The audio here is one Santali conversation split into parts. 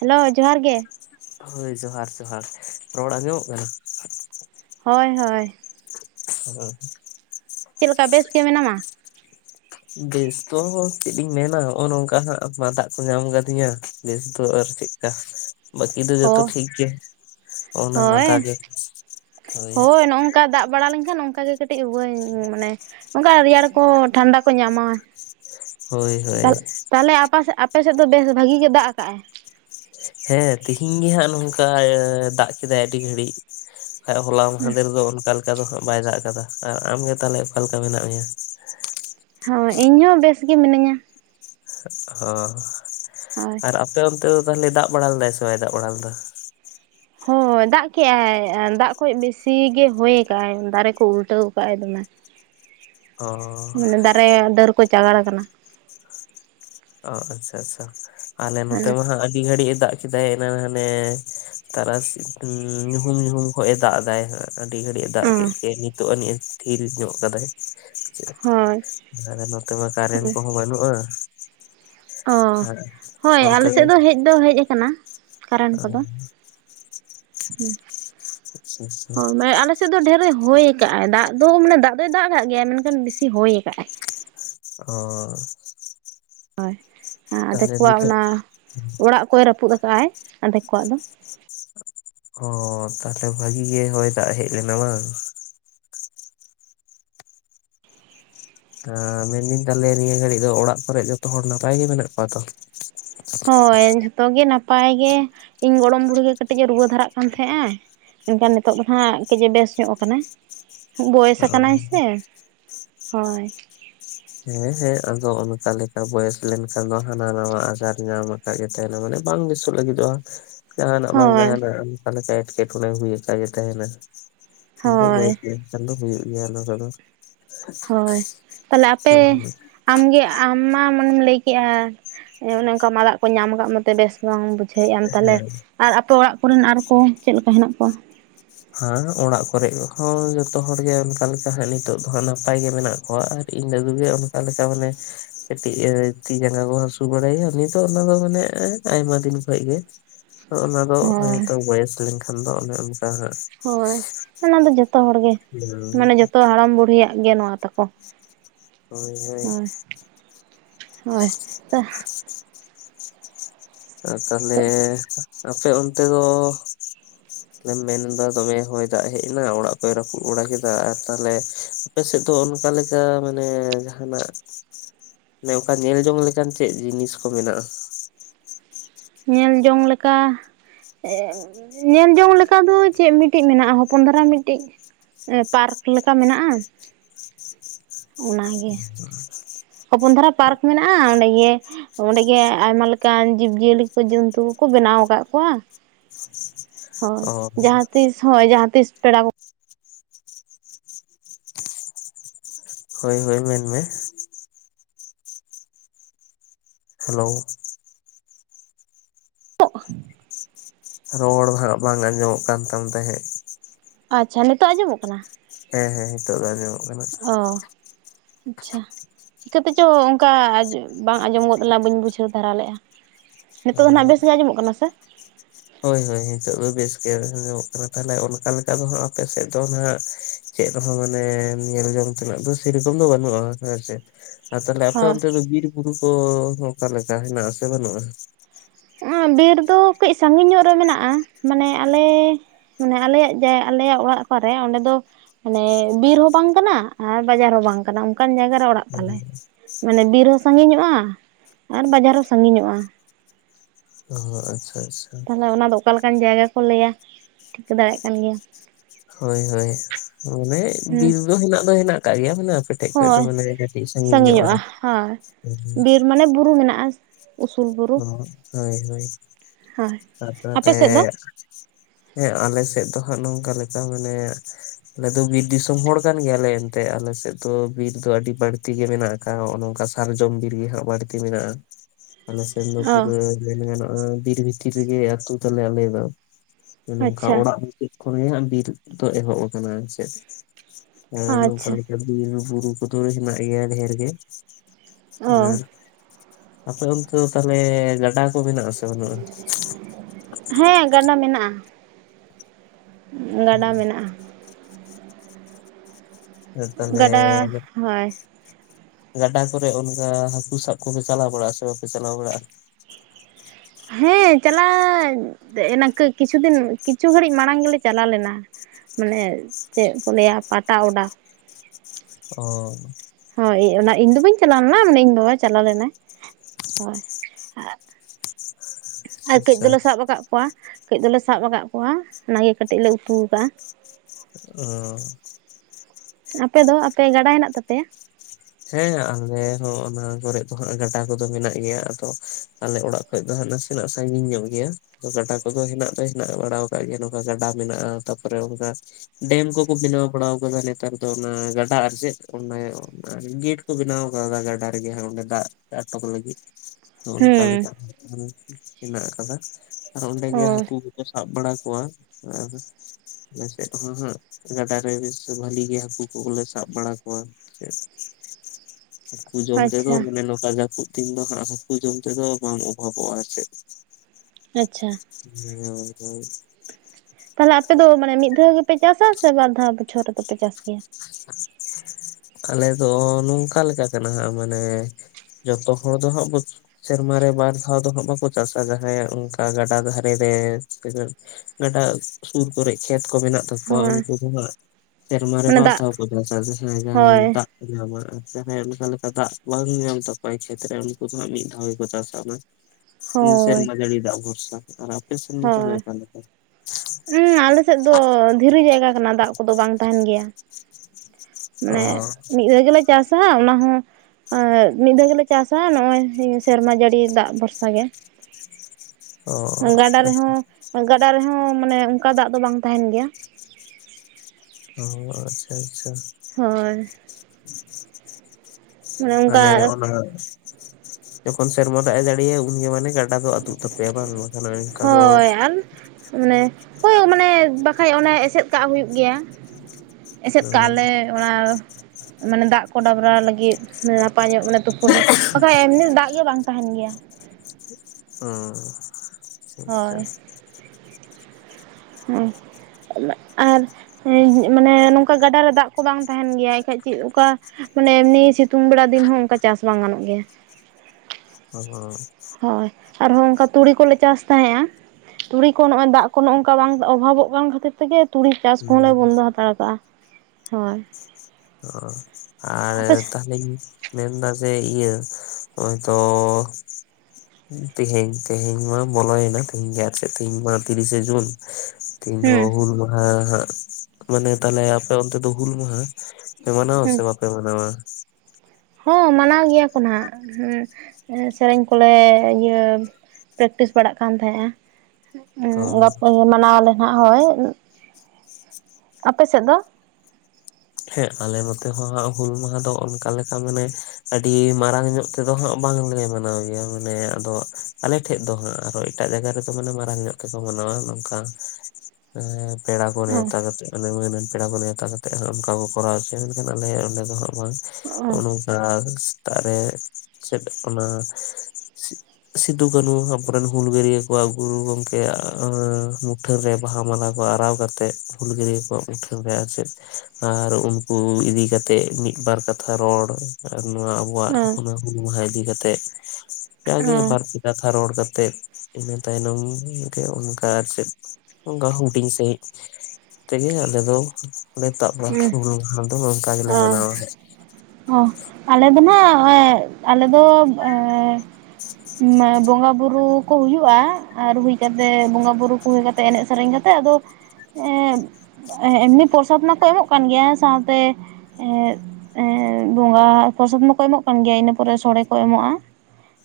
ᱦᱮᱞᱳ ᱡᱚᱦᱟᱨ ᱜᱮ ᱦᱳᱭ ᱡᱚᱦᱟᱨ ᱡᱚᱦᱟᱨ ᱨᱚᱲ ᱟᱸᱡᱚᱢᱚᱜ ᱠᱟᱱᱟ ᱦᱳᱭ ᱦᱳᱭ [unintelligible] ᱪᱮᱫ ᱞᱮᱠᱟ ᱵᱮᱥ ᱜᱮ ᱢᱮᱱᱟᱢᱟ ᱵᱮᱥ ᱫᱚ ᱪᱮᱫ ᱤᱧ ᱢᱮᱱᱟ ᱱᱚ ᱚ ᱱᱚᱝᱠᱟ ᱦᱟᱸᱜ ᱢᱟᱫᱟ ᱠᱚ ᱧᱟᱢ ᱟᱠᱟᱫᱤᱧᱟ ᱵᱮᱥ ᱫᱚ ᱟᱨ ᱪᱮᱫᱠᱟ ᱵᱟᱹᱠᱤ ᱫᱚ ᱡᱚᱛᱚ ᱦᱳ ᱴᱷᱤᱠ ᱜᱮ ᱱᱚᱜ-ᱱᱟ ᱦᱳᱭ ᱢᱟᱫᱟ ᱜᱮ ᱦᱳᱭ ᱱᱚᱜ ᱱᱚᱝᱠᱟ ᱫᱟᱜ ᱵᱟᱲᱟ ᱞᱤᱧ ᱠᱷ ᱮᱠᱷᱟᱱ ᱚᱱᱠᱟᱜᱮ ᱠᱟᱹᱴᱤᱡ ᱨᱩᱣᱟᱹᱧ ᱢᱟᱱᱮ ᱚᱱᱠᱟ ᱨᱮᱭᱟᱲ ᱠᱚ ᱴᱷᱟᱱᱰᱟ ᱠᱚ ᱧᱟᱢᱚᱜᱼᱟ ᱦᱳᱭ ᱦᱳᱭ ᱛᱟᱦᱞᱮ ᱟᱯ ᱥᱮᱫ ᱟᱯᱮ ᱥᱮᱫ ᱫᱚ ᱵᱮᱥ ᱵᱷᱟᱹᱜᱤ ᱜᱮ ᱫᱟᱜ ᱠᱟᱜᱼᱟ ᱦᱮᱸ ᱛᱮᱦᱤᱧ ᱜᱮᱦᱟᱸᱜ ᱱᱚᱝᱠᱟ ᱫᱟᱜ ᱠᱮᱫᱟᱭ ᱟᱹᱰᱤ ᱜᱷᱟᱹᱲᱤᱡ ᱵᱟᱡ ᱦᱚᱞᱟ ᱢᱟᱦᱫᱮ ᱨᱮ ᱫᱚ ᱚᱱᱠᱟ ᱟᱫᱚ ᱦᱟᱜ ᱵᱟᱭ ᱫᱟᱜ ᱟᱠᱟᱫᱟ ᱟᱨ ᱟᱢᱜᱮ ᱛᱟᱦᱚᱞᱮ ᱚᱠᱟ ᱞᱮᱠᱟ ᱢᱮᱱᱟᱜ ᱢᱮᱭᱟ ᱦᱚᱭ ᱤᱧ ᱦᱚᱸ ᱵᱮᱥᱜᱮ ᱢᱤᱱᱟᱹᱧᱟ ᱦᱚ ᱦᱳᱭ ᱟᱨ ᱟᱯᱮ ᱚᱱᱛᱮ ᱫᱚ ᱛᱟᱦᱚᱞᱮ ᱫᱟᱜ ᱵᱟᱲᱟ ᱞᱮᱫᱟᱭ ᱥᱮ ᱵᱟᱭ ᱫᱟᱜ ᱵᱟᱲᱟ ᱞᱮᱫᱟ ᱦᱳᱭ ᱫᱟᱜ ᱠᱮᱜ-ᱟᱭ ᱫᱟᱜ ᱠᱷᱚᱡ ᱵᱮᱥᱤ ᱜᱮ ᱦᱩᱭ ᱟᱠᱟᱜᱼ ᱟᱭ ᱫᱟᱨᱮ ᱠᱚ ᱩᱞᱴᱟᱹᱣ ᱟᱠᱟᱫ ᱟᱭ ᱫᱚᱢᱮ [unintelligible] ᱚᱻ ᱨᱮ ᱫᱟᱹᱨ ᱠᱚ ᱪᱟᱜᱟᱲ ᱟᱠᱟᱱᱟ ᱚ ᱟᱪᱷᱟ ᱟᱪᱷᱟ ᱟᱞᱮ ᱱᱚᱛᱮ ᱦᱮᱸ ᱢᱟ ᱦᱟᱜ ᱟᱹᱰᱤ ᱜᱷᱟᱹᱲᱤᱡ ᱫᱟᱜ ᱠᱮᱫᱟᱭ ᱮᱱᱟ ᱦᱟᱱᱮ ᱛᱟᱨᱥᱤ ᱧᱩᱦᱩᱢ ᱧᱩᱦᱩᱢ ᱠᱷᱚᱱ ᱮ ᱫᱟᱜ ᱮᱫᱟᱭ ᱦᱟᱜ ᱟᱹᱰᱤ ᱜᱷᱟᱹᱲᱤᱡᱜ ᱫᱟᱜ ᱚ ᱠᱮᱫ ᱜᱮ ᱱᱤᱛᱚᱜ ᱟᱹᱱᱤᱡ ᱛᱷᱤᱨ ᱧᱚᱜ ᱠᱟᱫᱟᱭ ᱦᱳᱭ ᱟᱨ ᱱᱚᱛᱮ ᱢᱟ ᱠᱟᱨᱮᱱᱴ ᱦᱳᱭ ᱠᱚᱦᱚᱸ ᱵᱟᱹᱱᱩᱜᱼᱟ ᱚ ᱟᱨ ᱦᱳᱭ ᱟᱞᱮ ᱥᱮᱫ ᱫᱚ ᱦᱮᱡ ᱫᱚ ᱦᱮᱡ ᱟᱠᱟᱱᱟ ᱠᱟᱨᱮᱱᱴ ᱠᱚᱫᱚ ᱟᱪᱪᱷᱟ ᱟᱪᱪᱷᱟ ᱟᱞᱮ ᱥᱮᱫ ᱫᱚ ᱰᱷᱮᱨᱮ ᱦᱳ ᱟᱠᱟᱜ ᱟᱭ ᱫᱟᱜ ᱫᱚ ᱢᱟᱱᱮ ᱫᱟᱜ ᱫᱚᱭ ᱫᱟᱜ ᱟᱠᱟᱜ ᱜᱮᱭᱟ ᱢᱮᱱᱠᱷᱟᱱ ᱵᱮᱥᱤ ᱦᱚᱭ ᱟᱠᱟᱜᱼᱟ ᱚ ᱦᱳᱭ ᱟᱫᱷᱮᱠ ᱛᱟᱦᱞᱮ ᱠᱚᱣᱟᱜ ᱱᱤᱛᱚᱜ ᱚᱱᱟ ᱚᱲᱟᱜ ᱠᱚᱭ ᱨᱟᱹᱯᱩᱫ ᱟᱠᱟᱫᱼᱟ ᱟᱭ ᱟᱫᱷᱮ ᱠᱚᱣᱟᱜ ᱫᱚ ᱚ ᱛᱟᱦᱞᱮ ᱵᱷᱟᱹᱜᱤ ᱜᱮ ᱦᱳᱭ ᱫᱟᱜ ᱦᱮᱡ ᱞᱮᱱᱟ ᱵᱟᱝ ᱢᱮᱱᱫᱟᱹᱧ ᱛᱟᱦᱞᱮ ᱱᱤᱭᱟᱹ ᱜᱷᱟᱹᱲᱤᱡ ᱫᱚ ᱚᱲᱟᱜ ᱠᱚᱨᱮᱜ ᱡᱚᱛᱚ ᱦᱚᱲ ᱱᱟᱯᱟᱭ ᱜᱮ ᱢᱮᱱᱟᱜ ᱠᱚᱣᱟ ᱛᱚ ᱦᱳᱭ ᱡᱷᱚᱛᱚ ᱜᱮ ᱱᱟᱯᱟᱭ ᱜᱮ ᱤᱧ ᱜᱚᱲᱚᱢ ᱵᱩᱲᱦᱤ ᱜᱮ ᱠᱟᱹᱴᱤᱡ ᱮ ᱨᱩᱣᱟᱹ ᱫᱷᱟᱨᱟᱜ ᱠᱟᱱ ᱛᱟᱦᱮᱸᱜᱼᱟ ᱢᱮᱱᱠᱷᱟᱱ ᱱᱤᱛᱚᱜ ᱫᱚ ᱦᱟᱸᱜᱡᱮ ᱵᱮᱥ ᱧᱚᱜ ᱠᱟᱱᱟᱭ ᱵᱚᱭᱮᱥ ᱠᱟᱱᱟᱭ ᱥᱮ ᱦᱳᱭ ᱦᱮᱸ ᱦᱮᱸ ᱟᱫᱚ ᱚᱱᱠᱟ ᱞᱮᱠᱟ ᱵᱚᱭᱮᱥ ᱞᱮᱱᱠᱷᱟᱱ ᱫᱚ ᱦᱟᱱᱟ ᱱᱟᱣᱟ ᱟᱡᱟᱨ ᱧᱟᱢ ᱟᱠᱟᱫ ᱜᱮ ᱛᱟᱦᱮᱱᱟ ᱢᱟᱱᱮ ᱵᱟᱝ ᱵᱮᱥᱚ ᱞᱟᱹᱜᱤᱫ ᱫᱚᱼᱟ ᱡᱟᱦᱱᱟᱜ ᱵᱟᱝ ᱦᱳᱭ ᱡᱟᱦᱟᱱᱟᱜ ᱚᱱᱠᱟ ᱞᱮᱠᱟ ᱮᱴᱠᱮᱴᱚᱬᱮ ᱦᱩᱭ ᱟᱠᱫ ᱜᱮᱮ ᱛᱟᱦᱮᱱᱟ ᱟᱫᱚ ᱦᱳᱭ ᱵᱠᱷᱟᱱ ᱫᱚ ᱦᱩᱭᱩᱜ ᱜᱮᱭᱟ ᱟ ᱫᱚ ᱦᱳᱭ ᱛᱟᱦᱞᱮ ᱦᱮᱸ ᱦᱮᱸ [unintelligible] ᱟᱢ ᱢᱟ ᱢᱚᱱᱮᱢ ᱞᱟᱹᱭ ᱠᱮᱫᱼᱟ ᱚᱱᱮ ᱚᱱᱠᱟ ᱢᱟ ᱫᱟᱜ ᱠᱚ ᱧᱟᱢ ᱟᱠᱟᱫ ᱢᱮᱚᱛ ᱵᱮᱥ ᱵᱟᱝ ᱵᱩᱡᱷᱟᱹᱜᱼᱟ ᱵᱩᱡᱷᱟᱹᱣᱮᱫ ᱟᱢ ᱛᱟᱦᱮ ᱟᱨ ᱟᱯᱮ ᱚᱲᱟᱜ ᱠᱚᱨᱮᱱ ᱟᱨ ᱠᱚ ᱪᱮᱫ ᱞᱮᱠᱟ ᱦᱮᱱᱟᱜ ᱠᱚᱣᱟ ᱦᱮᱸ ᱚᱲᱟᱜ ᱠᱚᱨᱮᱜ ᱦᱚᱸ ᱡᱚᱛᱚ ᱦᱚᱲᱜᱮ ᱚᱱᱠᱟ ᱞᱮᱠᱟ ᱦᱟᱸᱜ ᱱᱤᱛᱚᱜ ᱫᱚ ᱦᱟᱸᱜ ᱱᱟᱯᱟᱭ ᱜᱮ ᱢᱮᱱᱟᱜ ᱠᱚᱣᱟ ᱟᱨ ᱤᱧ ᱞᱫᱩ ᱜᱮ ᱚᱱᱠᱟ ᱞᱮᱠᱟ ᱢᱟᱱᱮ ᱠᱟᱹᱴᱤᱡ ᱛᱤ ᱡᱟᱸᱜᱟ ᱠᱚ ᱦᱟᱹᱥᱩ ᱵᱟᱲᱟᱭᱟ ᱱᱤᱛᱚᱜ ᱚᱱᱟ ᱫᱚ ᱢᱟᱱᱮ ᱟᱭᱢᱟ ᱫᱤᱱ ᱠᱷᱚᱱ ᱜᱮ ᱛᱚ ᱚᱱᱟ ᱫᱚ ᱦᱳᱭ ᱵᱚᱭᱮᱥ ᱞᱮᱱᱠᱷᱟᱱ ᱫᱚ ᱚᱱᱮ ᱚᱱᱠᱟ ᱦᱟᱸᱜ ᱦᱳᱭ ᱚᱱᱟ ᱫᱚ ᱡᱚᱛᱚ ᱦᱚᱲ ᱜᱮ ᱢᱟᱱᱮ ᱡᱚᱛᱚ ᱦᱟᱲᱟᱢ ᱵᱩᱲᱦᱤᱭᱟᱜ ᱜᱮ ᱱᱚᱣᱟ ᱛᱟᱠᱚ [inaudible] ᱦᱳᱭ ᱦᱳᱭ ᱦᱳᱭ [inaudible] ᱟᱨ ᱛᱟᱦᱞᱮ ᱟᱯᱮ ᱚᱱᱛᱮ ᱫᱚ ᱮ ᱢᱮᱱᱫᱟ ᱫᱚᱢᱮ ᱦᱚᱭ ᱫᱟᱜ ᱦᱮᱡ ᱮᱱᱟ ᱚᱲᱟᱜ ᱯᱮ ᱨᱟᱹᱯᱩᱫ ᱵᱟᱲᱟ ᱠᱮᱫᱟ ᱟᱨ ᱛᱟᱦᱮ ᱟᱯᱮ ᱥᱮᱫ ᱫᱚ ᱚᱱᱠᱟ ᱞᱮᱠᱟ ᱢᱟᱱᱮ ᱡᱟᱦᱟᱱᱟᱜ ᱟᱱᱮ ᱚᱱᱠᱟ ᱧᱮᱞ ᱡᱚᱝ ᱞᱮᱠᱟᱱ ᱪᱮᱫ ᱡᱤᱱᱤᱥ ᱠᱚ ᱢᱮᱱᱟᱜᱼᱟ ᱧᱮᱞ ᱡᱚᱝ ᱞᱮᱠᱟ ᱧᱮᱞ ᱡᱚᱝ ᱞᱮᱠᱟ ᱫᱚ ᱪᱮᱫ ᱢᱤᱫᱴᱤᱱ ᱢᱮᱱᱟᱜᱼᱟ ᱦᱚᱯᱚᱱ ᱫᱷᱟᱨᱟ ᱢᱤᱫᱴᱤᱡ ᱯᱟᱨᱠ ᱞᱮᱠᱟ ᱢᱮᱱᱟᱜᱼᱟ ᱦ ᱚᱱᱟᱜᱮ [inaudible] ᱦᱚᱯᱚᱱ ᱫᱷᱟᱨᱟ ᱯᱟᱨᱠ ᱢᱮᱱᱟᱜᱼᱟ ᱚᱸᱰᱮ ᱜᱮ ᱚᱸᱰᱮᱜ ᱟᱭᱢᱟ ᱞᱮᱠᱟᱱ ᱡᱤᱵ ᱡᱤᱭᱟᱹᱞᱤ ᱠᱚ ᱡᱚᱱᱛᱩ ᱠᱚ ᱵᱮᱱᱟᱣ ᱟᱠᱟᱫ ᱠᱚᱣᱟ [inaudible] ᱚ ᱦᱳᱭ ᱡᱟᱦᱟᱸ ᱛᱤᱥ ᱦᱳᱭ ᱡᱟᱦᱟᱸ ᱛᱤᱥ ᱯᱮᱲᱟ ᱠᱚ ᱦᱳᱭ ᱦᱳᱭ ᱢᱮᱱ ᱢᱮ ᱦᱮᱞᱳ ᱨᱚᱲ ᱵᱟᱝ ᱟᱸᱡᱚᱢᱚᱜ ᱠᱟᱱ ᱛᱟᱢ ᱛᱟᱦᱮᱸᱜ ᱟᱪᱷᱟ ᱱᱤᱛᱚᱜᱜ ᱟᱸᱡᱚᱢᱚᱜ ᱠᱟᱱᱟ ᱦᱮᱸ ᱦᱮᱸ ᱱᱤᱛᱚ ᱫᱚ ᱟᱡᱚᱢᱚ ᱠᱟᱱᱟ ᱚ ᱟᱪᱷᱟ ᱪᱤᱠᱟᱹᱛᱮᱪᱚ ᱚᱱᱠᱟ ᱵᱟᱝ ᱟᱸᱡᱚᱢ ᱜᱚᱫ ᱞᱱᱟ ᱵᱟᱹᱧ ᱵᱩᱡᱷᱟᱹᱣ ᱫᱷᱟᱨᱟ ᱞᱮᱫᱼᱟ ᱱᱤᱛᱚᱜ ᱫᱚ ᱦᱟᱸᱜ ᱚ ᱵᱮᱥ ᱜᱮ ᱟᱸᱡᱚᱢᱚᱜ ᱠᱟᱱᱟ ᱥᱮ ᱦᱳᱭ ᱦᱳᱭ ᱱᱤᱛᱚᱜ ᱫᱚ ᱵᱮᱥ ᱜᱮ ᱟᱡᱚᱢᱚᱜ ᱠᱟᱱᱟ ᱛᱟᱦᱚᱞᱮ ᱚᱱᱠᱟ ᱞᱮᱠᱟ ᱫᱚᱦᱜ ᱟᱯᱮ ᱥᱮᱫ ᱫᱚ ᱱᱟᱦᱟᱜ ᱪᱮᱫ ᱮᱱᱦᱚᱸ ᱢᱟᱱ ᱧᱮᱞ ᱡᱚᱝ ᱛᱮᱱᱟᱜ ᱫᱩᱥᱤ ᱥᱮᱨᱚᱢ ᱫᱚ ᱵᱟᱹᱱᱩᱜᱼᱟ ᱦᱮᱸᱥᱮ ᱟᱨ ᱛᱟᱦᱚᱞᱮ ᱟᱯᱮ ᱦᱳᱭ ᱚᱱᱛᱮ ᱫᱚ ᱵᱤᱨ ᱵᱩᱨᱩ ᱠᱚ ᱚᱠᱟ ᱞᱮᱠᱟ ᱦᱮᱱᱟᱜ ᱟᱥᱮ ᱵᱟᱹᱱᱩᱜᱼᱟ ᱟ ᱵᱤᱨ ᱫᱚ ᱠᱟᱹᱡ ᱥᱟᱺᱜᱤᱧ ᱧᱚᱜ ᱨᱮ ᱢᱮᱱᱟᱜᱼᱟ ᱢᱟᱱᱮ ᱟᱞᱮ ᱢᱟᱱᱮ ᱟᱞᱮᱭᱟᱜ [inaudible] ᱟᱞᱮᱭᱟᱜ ᱚᱲᱟᱜ ᱚᱠᱟᱨᱮ ᱚᱸᱰᱮ ᱫᱚ ᱢᱟᱱᱮ ᱵᱤᱨ ᱦᱚᱸ ᱵᱟᱝ ᱠᱟᱱᱟ ᱟᱨ ᱵᱟᱡᱟᱨ ᱦᱚᱸ ᱵᱟᱝ ᱵᱟᱝ ᱠᱟᱱᱟ ᱚᱱᱠᱟᱱ ᱡᱟᱭᱜᱟᱨᱮ ᱚᱲᱟᱜ ᱛᱟᱞᱮ ᱢᱟᱱᱮ ᱵᱤᱨ ᱦᱚᱸ ᱥᱟᱜᱤᱧᱚᱜᱼᱟ ᱟᱨ ᱵᱟᱡᱟᱨ ᱦᱚᱸ ᱥᱟᱜᱤᱧᱚᱜᱼᱟ ᱚ ᱟᱪᱪᱷᱟ ᱟᱪᱪᱷᱟ ᱛᱟᱦᱚᱞᱮ ᱚᱱᱟᱫᱚ ᱚᱠᱟ ᱞᱮᱠᱟᱱ ᱡᱟᱭᱜᱟ ᱠᱚ ᱞᱟᱹᱭᱟ ᱴᱷᱤᱠᱟᱹ ᱫᱟᱲᱮᱭᱟᱜ ᱠᱟᱱ ᱜᱮᱭᱟᱢ ᱦᱳᱭ ᱦᱳᱭ ᱢᱟᱱᱮ ᱦᱩᱸ ᱵᱤᱨ ᱫᱚ ᱦᱮᱱᱟᱜ ᱫᱚ ᱦᱮᱱᱟᱜ ᱟᱠᱟᱟᱜ ᱜᱮᱭᱟ ᱢᱟᱱᱮ ᱟᱯ ᱦᱳᱭ ᱥᱟᱺᱜᱤᱧᱚᱜᱼᱟ ᱦᱳᱭ ᱵᱤᱨ ᱢᱟᱱᱮ ᱵᱩᱨᱩ ᱢᱮᱱᱟᱜᱼᱟ ᱩᱥᱩᱞ ᱵᱩᱨᱩ ᱚ ᱦᱳᱭ ᱦᱳᱭ ᱦᱳᱭ [unintelligible] ᱟᱯᱮ ᱛᱚᱯᱮ ᱥᱮᱫ ᱫᱚ ᱦᱮᱸ ᱟᱞᱮ ᱥᱮᱫ ᱫᱚ ᱱᱚᱝᱠᱟ ᱞᱮᱠᱟ ᱢᱟᱱᱮ ᱟᱞᱮ ᱫᱚ ᱵᱤᱨ ᱫᱤᱥᱚᱢ ᱦᱚᱲ ᱠᱟᱱ ᱜᱮᱭᱟᱞᱮ ᱮᱱᱛᱮ ᱟᱞᱮᱥᱮᱫ ᱫᱚ ᱵᱤᱨ ᱟᱹᱰᱤ ᱵᱟᱹᱲᱛᱤ ᱜᱮ ᱢᱮᱱᱟᱜ ᱟᱠᱟᱫᱟ ᱱᱚᱜᱼᱚ ᱱᱚᱝᱠᱟ ᱥᱟᱨᱡᱚᱢ ᱵᱤᱨᱜᱮ ᱦᱟᱜ ᱵᱟᱹᱲᱛᱤ ᱢᱮᱱᱟᱜᱼᱟ ᱟᱞᱮ ᱥᱮᱱ ᱫᱚ ᱚ ᱯᱩᱨᱟ ᱢᱮᱱ ᱜᱟᱱᱚᱜᱼᱟ ᱵᱤᱨ ᱵᱷᱤᱛᱤᱨ ᱨᱮᱜᱮ ᱟᱹᱛᱩ ᱛᱟᱞᱮ ᱟᱞᱮ ᱫᱚ ᱱᱚᱝᱠᱟ ᱟᱪᱪᱷᱟ ᱚᱲᱟᱜ ᱢᱩᱪᱟᱫ ᱠᱷᱚᱱ ᱜᱮ ᱱᱟᱦᱟᱜ ᱵᱤᱨ ᱫᱚ ᱮᱦᱚᱵ ᱟᱠᱟᱱᱟ ᱟᱪᱪᱷᱟ [unintelligible] ᱵᱩᱨᱩ ᱠᱚᱫᱚ ᱦᱮᱱᱟᱜ ᱜᱮᱭᱟ ᱰᱷᱮᱨ ᱜᱮ ᱚ ᱟᱨ ᱟᱯᱮ ᱚᱱᱛᱮ ᱫᱚ ᱛᱟᱦᱟᱞᱮ ᱜᱟᱰᱟ ᱠᱚ ᱢᱮᱱᱟᱜᱼᱟ ᱥᱮ ᱵᱟᱹᱱᱩᱜᱼᱟ ᱦᱮᱸ ᱜᱟᱰᱟ ᱢᱮᱱᱟᱜᱼᱟ ᱜᱟᱰᱟ ᱢᱮᱱᱟᱜᱼᱟ ᱛᱟᱦᱞᱮ ᱜᱟᱰᱟ ᱦᱳᱭ ᱜᱟᱰᱟ ᱠᱚᱨᱮᱜ ᱚᱱᱠᱟ ᱦᱟᱹᱠᱩ ᱥᱟᱵ ᱠᱚᱯᱮ ᱪᱟᱞᱟᱣ ᱵᱟᱲᱟᱜᱼᱟ ᱥᱮ ᱵᱟᱯᱮ ᱪᱟᱞᱟᱣ ᱵᱟᱲᱟᱜᱼᱟ ᱦᱮᱸ ᱪᱟᱞᱟᱜ ᱮᱱᱟᱠ ᱠᱤᱪᱷᱩ ᱫᱤᱱ ᱠᱤᱪᱷᱩ ᱜᱷᱟᱹᱲᱤᱡ ᱢᱟᱲᱟᱝ ᱜᱮᱞᱮ ᱪᱟᱞᱟᱣ ᱞᱮᱱᱟ ᱢᱟᱱᱮ ᱪᱮᱫ ᱠᱚ ᱞᱟᱹᱭᱟ ᱯᱟᱴᱟ ᱚᱰᱟ ᱚ ᱚᱱᱟ ᱤᱧ ᱫᱚ ᱵᱟᱹᱧ ᱪᱟᱞᱟᱣ ᱞᱮᱱᱟ ᱢᱟᱱ ᱤᱧ ᱵᱟᱵᱟᱭ ᱪᱟᱞᱟᱣ ᱞᱮᱱᱟᱭ ᱦᱳᱭ [inaudible] ᱟᱨ ᱠᱟᱹᱡ ᱟᱪᱪᱷᱟ ᱫᱚᱞᱮ ᱥᱟᱵ ᱟᱠᱟᱫ ᱠᱚᱣᱟ ᱠᱟᱹᱡ ᱫᱚᱞᱮ ᱥᱟᱵ ᱟᱠᱟᱫ ᱠᱚᱣᱟ ᱚᱱᱟᱜᱮ ᱠᱟᱹᱴᱤᱡ ᱞᱮ ᱩᱛᱩ ᱟᱠᱟᱜᱼᱟ ᱚᱦᱚ ᱟᱯᱮ ᱫᱚ ᱟᱯᱮ ᱜᱟᱰᱟ ᱦᱮᱱᱟᱜ ᱛᱟᱯᱮᱭᱟ ᱦᱮᱸ ᱟᱞᱮ ᱚᱱᱟ ᱠᱚᱨᱮ ᱫᱚ ᱦᱟᱜ ᱜᱟᱰᱟ ᱠᱚᱫᱚ ᱢᱮᱱᱟᱜ ᱜᱮᱭᱟ ᱟᱫᱚ ᱟᱞᱮ ᱚᱲᱟᱜ ᱠᱷᱚᱡ ᱫᱚ ᱦᱟᱜ ᱱᱟᱥᱮᱱᱟᱜ ᱥᱟᱺᱜᱤᱧ ᱧᱚᱜ ᱜᱮᱭᱟ ᱜᱟᱰᱟ ᱠᱚᱫᱚ ᱦᱮᱱᱟᱜ ᱫᱚ ᱦᱮᱱᱟᱜ ᱵᱟᱲᱟ ᱟᱠᱟᱫ ᱜᱮᱭᱟ ᱱᱚᱝᱠᱟ ᱜᱟᱰᱟ ᱢᱮᱱᱟᱜᱼᱟ ᱛᱟᱯᱚᱨᱮ ᱚᱱᱠᱟ ᱰᱮᱢ ᱠᱚ ᱠᱚ ᱵᱮᱱᱟᱣ ᱵᱟᱲᱟ ᱟᱠᱟᱫᱟ ᱱᱮᱛᱟᱨ ᱫᱚ ᱚᱱᱟ ᱜᱟᱰᱟ ᱟᱨ ᱪᱮᱫ ᱚᱱᱮ ᱟᱨ ᱜᱮᱴ ᱠᱚ ᱵᱮᱱᱟᱣ ᱠᱟᱫᱟ ᱜᱟᱰᱟ ᱨᱮᱜᱮ ᱚᱸᱰᱮ ᱫᱟᱜ ᱟᱴᱚᱠ ᱞᱟᱹᱜᱤᱫ ᱚᱱᱠᱟ ᱦᱮᱸ ᱞᱮᱠᱟ ᱦᱮᱱᱟᱠ ᱟᱠᱟᱫᱟ ᱟᱨ ᱚᱱᱰᱮ ᱚ ᱜᱮ ᱦᱟᱹᱠᱩ ᱠᱚᱠᱚ ᱥᱟᱵ ᱵᱟᱲᱟ ᱚ ᱦ [unintelligible] ᱟᱞᱮ ᱥᱮᱫ ᱦᱚᱸ ᱦᱟᱸᱜ ᱜᱟᱰᱟ ᱨᱮ [inaudible] ᱵᱷᱟᱹᱞᱤ ᱜᱮ ᱦᱟᱹᱠᱩ ᱠᱚᱞᱮ ᱥᱟᱵ ᱵᱟᱲᱟ ᱠᱚᱣᱟ ᱦᱟᱹᱠᱩ ᱡᱚᱢ ᱛᱮᱫᱚ ᱟᱪᱪᱷᱟ ᱢᱟᱱᱮ ᱱᱚᱝᱠᱟ ᱡᱟᱯᱩᱫ ᱫᱤᱱ ᱫᱚ ᱦᱟᱜ ᱦᱟᱹᱠᱩ ᱡᱚᱢ ᱛᱮ ᱫᱚ ᱵᱟᱝ ᱚᱵᱷᱟᱵᱽᱵᱚᱜ-ᱟ ᱪᱮ ᱟᱪᱪᱷᱟ ᱦᱳᱭ ᱛᱟᱞᱦᱮ ᱟᱯᱮ ᱫᱚ ᱢᱟᱱᱮ ᱢᱤᱫ ᱫᱷᱟᱣ ᱜᱮᱯᱮ ᱪᱟᱥᱟ ᱥᱮ ᱵᱟᱨ ᱫᱷᱟᱣ ᱵᱚᱪᱷᱚᱨ ᱨᱮᱫᱚᱯᱮ ᱪᱟᱥ ᱜᱮᱭᱟ ᱟᱞᱮ ᱫᱚ ᱱᱚᱝᱠᱟ ᱞᱮᱠᱟ ᱛᱮ ᱱᱟᱦᱟᱜ ᱢᱟᱱᱮ ᱡᱚᱛᱚ ᱦᱚᱲ ᱫᱚᱦᱟᱸᱜ [inaudible] ᱥᱮᱨᱢᱟᱨᱮ ᱵᱟᱨ ᱫᱷᱟᱣ ᱫᱚᱦᱟᱸᱜ ᱵᱟᱠᱚ ᱪᱟᱥᱟ ᱡᱟᱦᱟᱸᱭᱟᱜ ᱚᱱᱠᱟ ᱜᱟᱰᱟ ᱫᱷᱟᱨᱮ ᱨᱮ ᱦᱮᱸ ᱛᱤᱱᱟ. ᱜ ᱜᱟᱰᱟ ᱥᱩᱨ ᱠᱚᱨᱮ ᱠᱷᱮᱛ ᱠᱚ ᱢᱮᱱᱟᱜ ᱛᱟᱠᱚᱣᱟ ᱦᱳᱭ ᱩᱱᱠᱩ ᱫᱚ ᱦᱟᱸᱜ ᱥᱮᱨᱢᱟ ᱨᱮ ᱢᱟᱱᱮ ᱵᱟᱨ ᱫᱟᱜ ᱫᱷᱟᱣ ᱠᱚ ᱪᱟᱥᱟ ᱡᱟᱦᱟᱸᱭ ᱦᱳᱭ ᱫᱟᱜ ᱠᱚ ᱡᱟᱦᱟᱸᱭ ᱚᱱᱠᱟ ᱞᱮᱠᱟ ᱫᱟᱜ ᱵᱟᱝ ᱧᱟᱢ ᱛᱟᱠᱚ ᱟᱭ ᱠᱷᱮᱛᱨᱮ ᱩᱱᱠᱩ ᱫᱚ ᱦᱟᱜ ᱢᱤᱫ ᱫᱷᱟᱣ ᱜᱮᱠᱚ ᱪᱟᱥᱟᱜ ᱢᱟ ᱦᱩᱸ ᱦᱳᱭ ᱥᱮᱨᱢᱟ ᱡᱟᱹᱲᱤ ᱫᱟᱜ ᱵᱚᱨᱥᱟ ᱟᱨ ᱟᱯᱮ ᱥᱮᱱ ᱫᱚ ᱛᱟᱦᱚᱞᱮ ᱚᱠᱟ ᱞᱮᱠᱟ [inaudible] ᱦᱮᱸ ᱟᱞᱮ ᱥᱮᱫ ᱫᱚ ᱫᱷᱤᱨᱤ ᱡᱟᱭᱜᱟ ᱠᱟᱱᱟ ᱫᱟᱜ ᱠᱚᱫᱚ ᱵᱟᱝ ᱛᱟᱦᱮᱱ ᱜᱮᱭᱟ ᱚ ᱢᱟᱱᱮ ᱢᱤᱫ ᱫᱷᱟᱣ ᱜᱮᱞᱮ ᱪᱟᱥᱟ ᱚᱱᱟ ᱢᱤᱫ ᱫᱷᱟᱣ ᱜᱮᱞᱮ ᱪᱟᱥᱟ ᱱᱚᱜ ᱥᱮᱨᱢᱟ ᱡᱟᱹᱲᱤ ᱫᱟᱜ ᱵᱷᱚᱨᱥᱟ ᱥᱟᱜᱮ ᱚ ᱜᱟᱰᱟ ᱨᱮᱦᱚᱸ ᱜᱟᱰᱟ ᱨᱮᱦᱚᱸ ᱢᱟᱱᱮ ᱚᱱᱠᱟ ᱫᱟᱜ ᱫᱚ ᱵᱟᱝ ᱛᱟᱦᱮᱱ ᱜᱮᱭᱟ ᱟᱪᱪᱷᱟ ᱟᱪᱪᱷᱟ ᱟᱪᱪᱷᱟ ᱦᱳᱭ ᱢᱟᱱᱮ ᱚᱱᱠᱟ ᱟᱱᱮ ᱚᱱᱟ ᱡᱚᱠᱷᱚᱱ ᱥᱮᱨᱢᱟ ᱫᱟᱜ ᱮ ᱡᱟᱲᱤᱭᱟ ᱩᱱᱜᱮ ᱢᱟᱱᱮ ᱜᱟᱰᱟ ᱫᱚ ᱟᱹᱛᱩᱜ ᱛᱟᱯᱮᱭᱟ ᱵᱟᱝ ᱵᱟᱝ ᱦᱳᱭ ᱟᱨ ᱢᱟᱱᱮ ᱦᱳᱭ ᱢᱟᱱᱮ ᱵᱟᱠᱷᱟᱡ ᱚᱱᱮ ᱮᱥᱮᱫ ᱠᱟᱜ ᱦᱩᱭᱩᱜ ᱜᱮᱭᱟ ᱮᱥᱮᱫ ᱠᱟᱜᱼᱟ ᱞᱮ ᱚᱱᱟ ᱢᱟᱱᱮ ᱫᱟᱜ ᱠᱚ ᱰᱟᱵᱽᱨᱟ ᱞᱟᱹᱜᱤᱫ ᱱᱟᱯᱟᱭ ᱧᱚᱜ ᱢᱟᱱᱮ ᱛᱩᱯᱩᱱ ᱦᱳᱜ ᱵᱟᱠᱷᱟᱡ ᱮᱢᱱᱤ ᱨᱮ ᱫᱟᱜ ᱜᱮ ᱵᱟᱝ ᱛᱟᱦᱮᱱ ᱜᱮᱭᱟ ᱚ ᱟᱪᱪᱷᱟ ᱟᱪᱪᱷᱟ ᱦᱮᱸ ᱟᱨ ᱢᱟᱱᱮ ᱱᱚᱝᱠᱟ ᱜᱟᱰᱟᱨᱮ ᱫᱟᱜ ᱠᱚ ᱵᱟᱝ ᱛᱟᱦᱮᱱ ᱜᱮᱭᱟ ᱮᱱᱠᱷᱟᱡ ᱪᱮᱫ ᱠᱟ ᱢᱟᱱᱮ ᱮᱢᱱᱤ ᱥᱤᱛᱩᱝ ᱵᱮᱲᱟ ᱫᱤᱱ ᱦᱚᱸ ᱚᱱᱠᱟ ᱪᱟᱥ ᱵᱟᱝ ᱜᱟᱱᱚᱜ ᱜᱮᱭᱟ ᱚᱦᱚᱸᱜ ᱦᱚᱭ ᱟᱨᱦᱚᱸ ᱚᱱᱠᱟ ᱛᱩᱲᱤ ᱠᱚᱞᱮ ᱪᱟᱥ ᱛᱟᱦᱮᱸᱫᱼᱟ ᱛᱩᱲᱤ ᱠᱚ ᱱᱚᱜᱼᱚᱭ ᱫᱟᱜ ᱠᱚ ᱱᱚᱝᱠᱟ ᱵᱟᱝ ᱚᱵᱷᱟᱵᱚᱜ ᱠᱟᱱ ᱠᱷᱟᱹᱛᱤᱨ ᱛᱮᱜᱮ ᱛᱩᱲᱤ ᱪᱟᱥ ᱠᱚᱦᱚᱸᱞᱮ ᱵᱚᱱᱫᱚ ᱦᱟᱛᱟᱲ ᱠᱟᱜᱼᱟ ᱦᱳᱭ ᱚ ᱟᱨ ᱟᱯᱮ ᱥᱮᱫ ᱛᱟᱦᱚᱞᱮᱧ ᱢᱮᱱᱫᱟ ᱡᱮ ᱤᱭᱟᱹ ᱦᱚᱸᱜ-ᱚᱭ ᱛᱚ ᱛᱮᱦᱮᱧ ᱛᱮᱦᱮᱧ ᱢᱟ ᱵᱚᱞᱚᱭᱮᱱᱟ ᱛᱮᱦᱮᱧ ᱜᱮ ᱟᱞᱮ ᱥᱮᱫ ᱛᱮᱦᱮᱧ ᱢᱟ ᱛᱤᱨᱤᱥᱮ ᱡᱩᱱ ᱛᱮᱦᱮᱧ ᱫᱚ ᱦᱩᱸ ᱦᱩᱞ ᱢᱟᱦᱟ ᱦᱟᱸᱜ ᱢᱟᱱᱮ ᱛᱟᱦᱚᱞᱮ ᱟᱯᱮ ᱚᱱᱛᱮ ᱫᱚ ᱦᱩᱞ ᱢᱟᱦᱟ ᱯᱮ ᱢᱟᱱᱟᱣᱟ ᱦᱩᱸ ᱥᱮ ᱵᱟᱯᱮ ᱢᱟᱱᱟᱣᱟ ᱦᱚᱸ ᱢᱟᱱᱟᱣ ᱜᱮᱭᱟ ᱠᱚ ᱦᱟᱸᱜ ᱥᱮᱨᱮᱧ ᱠᱚᱞᱮ ᱤᱭᱟᱹ ᱯᱮᱠᱴᱤᱥ ᱵᱟᱲᱟᱜ ᱠᱟᱱ ᱛᱟᱦᱮᱸᱼᱟ ᱛᱚ ᱢᱟᱱᱟᱣᱟᱞᱮ ᱱᱟ ᱦᱳᱭ ᱟᱯᱮ ᱥᱮᱫ ᱫᱚ ᱦᱮᱸ ᱟᱞᱮ ᱱᱚᱛᱮ ᱦᱚᱸ ᱦᱩᱞ ᱢᱟᱦᱟ ᱫᱚ ᱚᱱᱠᱟ ᱞᱮᱠᱟ ᱢᱟᱱᱮ ᱟᱹᱰᱤ ᱢᱟᱨᱟᱝ ᱧᱚᱜ ᱛᱮᱫᱚ ᱦᱟᱸᱜ ᱵᱟᱝᱞᱮ ᱢᱟᱱᱟᱣ ᱜᱮᱭᱟ ᱢᱟᱱᱮ ᱟᱫᱚ ᱟᱞᱮ ᱴᱷᱮᱡ ᱫᱚ ᱦᱟᱸᱜ ᱟᱨᱚ ᱮᱴᱟᱜ ᱡᱟᱭᱜᱟ ᱨᱮᱫᱚ ᱢᱟᱱᱮ ᱢᱟᱨᱟᱝ ᱧᱚᱜ ᱜᱮᱠᱚ ᱢᱟᱱᱟᱣ ᱱᱚᱜ ᱱᱚᱝᱠᱟ ᱯᱮᱲᱟ ᱠᱚ ᱚ ᱱᱮᱣᱛᱟ ᱠᱟᱛᱮᱜ ᱟᱞᱮ ᱢᱟᱹᱭ ᱨᱮᱱ ᱯᱮᱲᱟ ᱠᱚ ᱱᱮᱣᱛᱟ ᱠᱟᱛᱮᱜ ᱚᱱᱠᱟ ᱠᱚ ᱠᱚᱨᱟᱣᱪᱚᱭᱟ ᱢᱮᱱᱠᱷᱟᱱ ᱟᱞᱮᱭᱟᱜ ᱚᱸᱰᱮ ᱚ ᱫᱚ ᱱᱚᱝᱠᱟ ᱥᱮᱛᱟᱜ ᱨᱮ ᱪᱮᱫ ᱚᱱᱟ ᱥᱤᱫ ᱥᱤᱫᱩ ᱠᱟᱱᱩ ᱟᱵᱚᱨᱮᱱ ᱦᱩᱞᱜᱟᱹᱨᱤᱭᱟᱹ ᱠᱚᱣᱟᱜ ᱜᱩᱨᱩ ᱜᱚᱢᱠᱮᱭᱟᱜ ᱢᱩᱴᱷᱟᱹᱱ ᱨᱮ ᱵᱟᱦᱟ ᱢᱟᱞᱟ ᱠᱚ ᱟᱨᱟᱣ ᱠᱟᱛᱮᱫ ᱦᱩᱞ ᱜᱟᱹᱨᱤᱭᱟᱹ ᱠᱚᱣᱟᱜ ᱢᱩᱴᱷᱟᱹᱱ ᱨᱮ ᱟᱨ ᱪᱮᱫ ᱟᱨ ᱩᱱᱠᱩ ᱤᱫᱤ ᱠᱟᱛᱮᱜ ᱢᱤᱫᱵᱟᱨ ᱠᱟᱛᱷᱟ ᱨᱚᱲ ᱱᱚᱣᱟ ᱟᱵᱚᱣᱟᱜ ᱚ ᱚᱱᱟ ᱦᱩᱞ ᱢᱟᱦᱟ ᱤᱫᱤ ᱠᱟᱛᱮᱜ ᱡᱟᱜᱮ ᱚ ᱵᱟᱨ ᱯᱮ ᱠᱟᱛᱷᱟ ᱨᱚᱲ ᱠᱟᱛᱮ ᱛᱮᱫ ᱤᱱᱟᱹ ᱛᱟᱭᱱᱚᱢ ᱤᱱᱠᱟᱹ ᱚᱱᱠᱟ ᱟᱨ ᱪᱮᱫ ᱚᱱᱠᱟ ᱦᱩᱰᱤᱧ ᱥᱟᱺᱦᱤᱡ ᱛᱮᱜᱮ ᱟᱞᱮ ᱫᱚ ᱛᱟᱜᱵᱟᱫᱽ ᱦᱩᱸ ᱵᱩᱨᱩ ᱟᱫᱚ ᱱᱚᱝᱠᱟ ᱜᱮᱞᱮ ᱚ ᱢᱟᱱᱟᱣᱟ ᱱᱚᱜᱼᱭᱮ ᱟᱞᱮ ᱫᱚ ᱵᱚᱸᱜᱟ ᱵᱩᱨᱩ ᱠᱚ ᱦᱩᱭᱩᱜᱼᱟ ᱟᱨ ᱦᱩᱭ ᱠᱟᱛᱮᱜ ᱵᱚᱸᱜᱟ ᱵᱩᱨᱩ ᱠᱚ ᱦᱩᱭ ᱠᱟᱛᱮ ᱮᱱᱮᱡ ᱥᱮᱨᱮᱧ ᱠᱟᱛᱮᱜ ᱟᱫᱚ ᱮᱸ ᱮᱢᱱᱤ ᱯᱚᱨᱥᱟ ᱮᱢᱚᱜ ᱠᱟᱱ ᱜᱮᱭᱟ ᱥᱟᱶᱛᱮ ᱵᱚᱸᱜᱟ ᱯᱨᱚᱥᱟᱚᱫ ᱢᱟᱠᱚ ᱮᱢᱚᱜ ᱠᱟᱱ ᱜᱮᱭᱟ ᱤᱱᱟᱹ ᱯᱚᱨ ᱛᱟᱯᱚᱨᱮ ᱥᱳᱲᱮ ᱠᱚ ᱮᱢᱚᱜᱼᱟ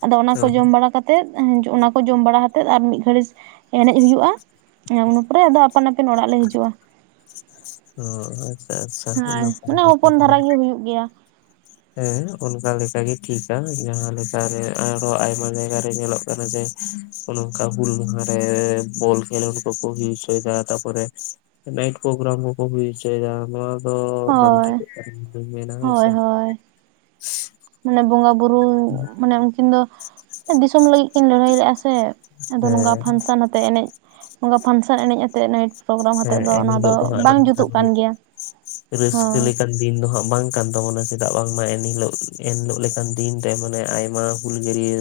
ᱟᱫᱚ ᱚᱱᱟ ᱠᱚ ᱦᱮᱸ ᱡᱚᱢ ᱵᱟᱲᱟ ᱠᱟᱛᱮᱜ ᱚᱱᱟᱠᱚ ᱡᱚᱢ ᱵᱟᱲᱟ ᱠᱟᱛᱮᱜ ᱟᱨ ᱢᱤᱫ ᱜᱷᱟᱹᱲᱤᱡ ᱮᱱᱮᱡ ᱦᱩᱭᱩᱜᱼᱟ ᱤᱱᱟᱹ ᱯᱚᱨᱮ ᱟᱫᱚ ᱟᱯᱟᱱ ᱟᱹᱯᱤᱱ ᱚᱲᱟᱜ ᱞᱮ ᱦᱤᱡᱩᱜᱼᱟ᱾ ᱚ ᱟᱪ ᱦᱟᱭ ᱢᱟᱱᱮ ᱦᱚᱯᱚᱱ ᱫᱷᱟᱨᱟ ᱜᱮ ᱦᱩᱭᱩᱜ ᱜᱮᱭᱟ᱾ ᱦᱮᱸ ᱚᱱᱠᱟ ᱞᱮᱠᱟᱜᱤ ᱴᱷᱤᱠᱟ ᱡᱟᱦᱟᱸ ᱞᱮᱠᱟᱨᱮ ᱟᱨᱦᱚᱸ ᱟᱭᱢᱟ ᱡᱟᱭᱜᱟ ᱨᱮ ᱧᱮᱞᱚᱜ ᱠᱟᱱᱟ ᱡᱮ ᱚᱱᱠᱟ ᱦᱩᱞ ᱢᱟᱦᱟᱸ ᱨᱮ ᱵᱚᱞ ᱠᱷᱮᱸᱞᱚᱰ ᱠᱚ ᱠᱚ ᱦᱩᱭ ᱦᱚᱪᱚᱭ ᱫᱟ ᱛᱟᱯᱚᱨᱮ ᱱᱟᱭᱤᱴ ᱯᱨᱳᱜᱨᱟᱢ ᱠᱚ ᱠᱚ ᱦᱩᱭ ᱦᱚᱪᱚᱭ ᱫᱟ ᱱᱚᱣᱟ ᱫᱚ ᱵᱟᱝ ᱦᱳᱭ ᱴᱷᱤᱠᱚᱜ ᱠᱟᱱᱟ ᱤᱧ ᱫᱩᱧ ᱢᱮᱱᱟ ᱦᱮᱸ ᱦᱳᱭ ᱥᱮ᱾ ᱦᱳᱭ ᱢᱟᱱᱮ ᱵᱚᱸᱜᱟ ᱵᱩᱨᱩ ᱢᱟᱱᱮ ᱩᱱᱠᱤᱱ ᱫᱚ ᱫᱤᱥᱚᱢ ᱞᱟᱹᱜᱤᱫ ᱠᱤᱱ ᱞᱟᱹᱲᱦᱟᱹᱭ ᱞᱮᱫᱼᱟ ᱥᱮ ᱟᱫᱚ ᱱᱚᱝᱠᱟ ᱦᱮᱸ ᱯᱷᱟᱱᱥᱮᱱ ᱟᱛᱮᱫ ᱮᱱᱮᱡ ᱱᱚᱝᱠᱟ ᱯᱷᱟᱱᱥᱮᱱ ᱮᱱᱮᱡ ᱟᱛᱮᱫ ᱱᱟᱭᱤᱴ ᱯᱨᱳᱜᱨᱟᱢ ᱦᱛᱮᱫ ᱦᱮᱸ ᱫᱚ ᱚᱱᱟ ᱫᱚ ᱮᱱᱦᱤᱞᱳᱜ ᱦᱟᱸᱜ ᱵᱟᱝ ᱡᱩᱛᱩᱜ ᱠᱟᱱ ᱜᱮᱭᱟ᱾ ᱨᱟᱹᱥᱠᱟᱹ ᱦᱳᱭ ᱞᱮᱠᱟᱱ ᱫᱤᱱ ᱫᱚᱦᱟᱸᱜ ᱵᱟᱝ ᱠᱟᱱ ᱛᱟᱵᱚᱱᱟ ᱪᱮᱫᱟᱜ ᱵᱟᱝᱢᱟ ᱮᱱᱦᱤᱞᱳᱜ ᱮᱱᱦᱤᱞᱳᱜ ᱞᱮᱠᱟᱱ ᱫᱤᱱ ᱨᱮ ᱢᱟᱱᱮ ᱟᱭᱢᱟ ᱦᱩᱞᱜᱟᱹᱨᱤᱭᱟᱹ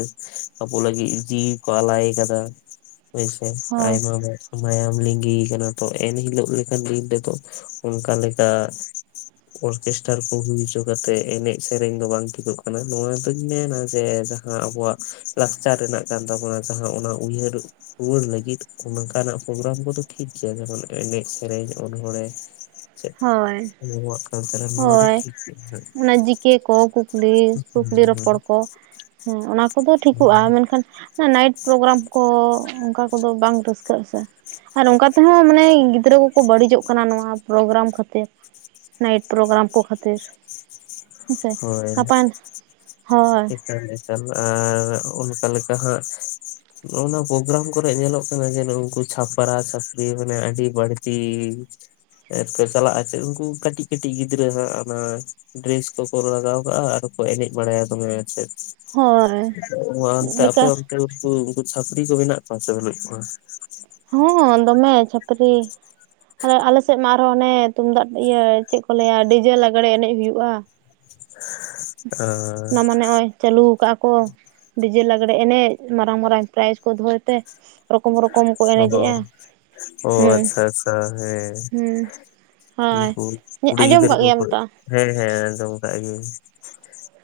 ᱟᱵᱚ ᱞᱟᱹᱜᱤᱫ ᱡᱤᱣᱤ ᱠᱚ ᱟᱞᱟᱭ ᱟᱠᱟᱫᱟ ᱦᱳᱭᱥᱮ ᱦᱳᱭ ᱟᱭᱢᱟ ᱢᱟᱭᱟᱢ ᱞᱤᱝᱜᱤ ᱠᱟᱱᱟ ᱮᱱᱦᱤᱞᱳᱜ ᱞᱮᱠᱟᱱ ᱫᱤᱱ ᱨᱮᱫᱚ ᱚᱱᱠᱟ ᱞᱮᱠᱟ ᱚᱨᱠᱮᱥᱴᱟᱨ ᱠᱚ ᱦᱩᱭ ᱦᱚᱪᱚ ᱠᱟᱛᱮᱜ ᱮᱱᱮᱡ ᱥᱮᱨᱮᱧ ᱫᱚ ᱵᱟᱝ ᱴᱷᱤᱠᱚᱜ ᱠᱟᱱᱟ ᱱᱚᱣᱟ ᱫᱩᱧ ᱢᱮᱱᱟ ᱡᱮ ᱡᱟᱦᱟᱸ ᱟᱵᱚᱣᱟᱜ ᱞᱟᱠᱪᱟᱨ ᱨᱮᱱᱟᱜ ᱠᱟᱱ ᱛᱟᱵᱚᱱᱟ ᱡᱟᱦᱟᱸ ᱚᱱᱟ ᱩᱭᱦᱟᱹᱨ ᱨᱩᱣᱟᱹᱲ ᱞᱟᱹᱜᱤᱫ ᱚᱝᱠᱟᱱᱟᱜ ᱯᱨᱳᱜᱨᱟᱢ ᱠᱚᱫᱚ ᱴᱷᱤᱠ ᱜᱮᱭᱟ ᱡᱮᱢᱚᱱ ᱮᱱᱮᱡ ᱥᱮᱹᱨᱮᱧ ᱚᱱᱚᱲᱦᱮᱸ ᱦᱳᱭ ᱦᱳᱭ ᱚᱱᱟ ᱡᱤᱠᱮ ᱠᱚ ᱠᱩᱠᱞᱤ ᱠᱩᱠᱞᱤ ᱨᱚᱯᱚᱲ ᱠᱚ [unintelligible] [unintelligible] ᱦᱮᱸ ᱚᱱᱟ ᱠᱚᱫᱚ ᱴᱷᱤᱠᱚᱜᱼᱟ ᱢᱮᱱᱠᱷᱟᱱ ᱱᱟᱭᱤᱴ ᱯᱨᱳᱜᱨᱟᱢ ᱠᱚ ᱚᱱᱠᱟ ᱠᱚᱫᱚ ᱵᱟᱝ ᱨᱟᱹᱥᱠᱟᱹᱜ ᱟᱥᱮ ᱟᱨ ᱚᱱᱠᱟ ᱛᱮᱦᱚᱸ ᱢᱟᱱᱮ ᱜᱤᱫᱽᱨᱟᱹ ᱠᱚᱠᱚ ᱵᱟᱹᱲᱤᱡᱚᱜ ᱠᱟᱱᱟ ᱱᱚᱣᱟ ᱯᱨᱳᱜᱨᱟᱢ ᱠᱷᱟᱹᱛᱤᱨ ᱱᱟᱭᱤᱴ ᱯᱨᱳᱜᱨᱟᱢ ᱠᱚ ᱠᱷᱟᱛᱤᱨ ᱦᱳᱭ ᱦᱳᱭ ᱮᱠᱟᱞ ᱮᱠᱟᱞ ᱟᱨ ᱚᱱᱠᱟ ᱞᱮᱠᱟ ᱦᱟᱸᱜ ᱱᱚᱜ ᱱᱚᱶᱟ ᱯᱨᱳᱜᱨᱟᱢ ᱠᱚᱨᱮᱜ ᱧᱮᱞᱚᱜ ᱠᱟᱱᱟ ᱡᱮ ᱩᱱᱠᱩ ᱪᱷᱟᱯᱨᱟᱼ ᱪᱷᱟᱯᱨᱤ ᱢᱟᱱᱮ ᱟᱹᱰᱤ ᱵᱟᱹᱲᱛᱤ ᱪᱟᱞᱟᱜ ᱟᱥᱮ ᱩᱱᱠᱩ ᱠᱟᱹᱴᱤᱡ ᱠᱟᱹᱴᱤᱡ ᱜᱤᱫᱽᱨᱟᱹ ᱦᱟᱸᱜ ᱚᱱᱟ ᱰᱨᱮᱥ ᱠᱚ ᱞᱟᱜᱟᱣ ᱠᱟᱜᱼᱟ ᱟᱨ ᱠᱚ ᱮᱱᱮᱡ ᱵᱟᱲᱟᱭᱟ ᱫᱚᱢᱮ ᱦᱳᱭ [unintelligible] ᱟᱯᱮ ᱚᱱᱛᱮ [unintelligible] ᱵᱮᱠᱟᱨ ᱠᱚ ᱢᱮᱱᱟᱜ ᱠᱚᱣᱟ ᱥᱮ ᱵᱟᱹᱞᱩᱜ ᱠᱚᱣᱟ? ᱦᱚᱸ ᱫᱚᱢᱮ ᱪᱷᱟᱯᱨᱤ ᱟᱞᱮ ᱥᱮᱫ ᱢᱟ ᱟᱨᱦᱚᱸ ᱚᱱᱮ ᱛᱩᱢᱫᱟᱜ ᱤᱭᱟᱹ ᱪᱮᱫ ᱠᱚ ᱞᱟᱹᱭᱟ ᱰᱤᱡᱮ ᱞᱟᱜᱽᱬᱮ ᱮᱱᱮᱡ ᱦᱩᱭᱩᱜᱼᱟ᱾ ᱚᱱᱟ ᱢᱟᱱᱮ ᱦᱚᱸᱜᱼᱚᱭ ᱪᱟᱹᱞᱩᱣᱟᱠᱟᱜ ᱠᱚ ᱰᱤᱡᱮ ᱞᱟᱜᱽᱲᱮ ᱮᱱᱮᱡ ᱢᱟᱨᱟᱝ ᱢᱟᱨᱟᱝ ᱯᱨᱟᱭᱤᱡᱽ ᱠᱚ ᱫᱚᱦᱚᱭ ᱛᱮ ᱨᱚᱠᱚᱢ ᱨᱚᱠᱚᱢ ᱠᱚ ᱮᱱᱮᱡᱮᱜᱼᱟ ᱚ ᱦᱩᱸ ᱟᱪᱪᱷᱟ ᱟᱪᱪᱷᱟ ᱦᱮᱸ ᱦᱩᱸ ᱦᱳᱭ ᱩᱱᱠᱩ ᱠᱩᱲᱤ ᱟᱸᱡᱚᱢ ᱜᱤᱫᱽᱨᱟᱹ ᱠᱟᱜ ᱠᱚ ᱜᱮᱭᱟᱢ ᱠᱷ ᱛᱚ ᱦᱮᱸ ᱦᱮᱸ ᱟᱸᱡᱚᱢ ᱠᱟᱜ ᱜᱤᱭᱟᱹᱧ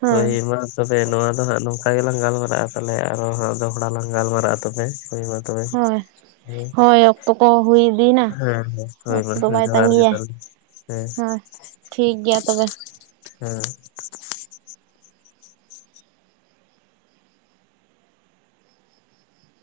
ᱦᱮᱸ ᱦᱳᱭ ᱢᱟ ᱛᱚᱵᱮ ᱱᱚᱣᱟ ᱫᱚ ᱦᱟᱜ ᱱᱚᱝ ᱚᱱᱠᱟ ᱜᱮᱞᱟᱝ ᱜᱟᱞᱢᱟᱨᱟᱜᱼᱟ ᱛᱟᱞᱮ ᱟᱨᱚ ᱫᱚᱦᱚᱲᱟ ᱞᱟᱝ ᱜᱟᱞᱢᱟᱨᱟᱜᱼᱟ ᱛᱚᱵᱮ ᱢᱟ ᱛᱚᱵᱮ ᱦᱳᱭ ᱦᱮᱸ ᱦᱳᱭ ᱚᱠᱛᱚ ᱠᱚ ᱦᱩᱭ ᱤᱫᱤᱭᱮᱱᱟ ᱦᱮᱸ ᱦᱮ ᱚᱠᱛᱚ ᱫᱚ ᱦᱳᱭ ᱵᱟᱭ ᱡᱚᱦᱟᱨ ᱜᱮ ᱛᱟᱺᱜᱤᱭᱟ ᱛᱟᱦᱚᱞᱮ ᱦᱮᱸ ᱦᱳᱭ ᱴᱷᱤᱠ ᱜᱮᱭᱟ ᱛᱚᱵᱮ ᱦᱮᱸ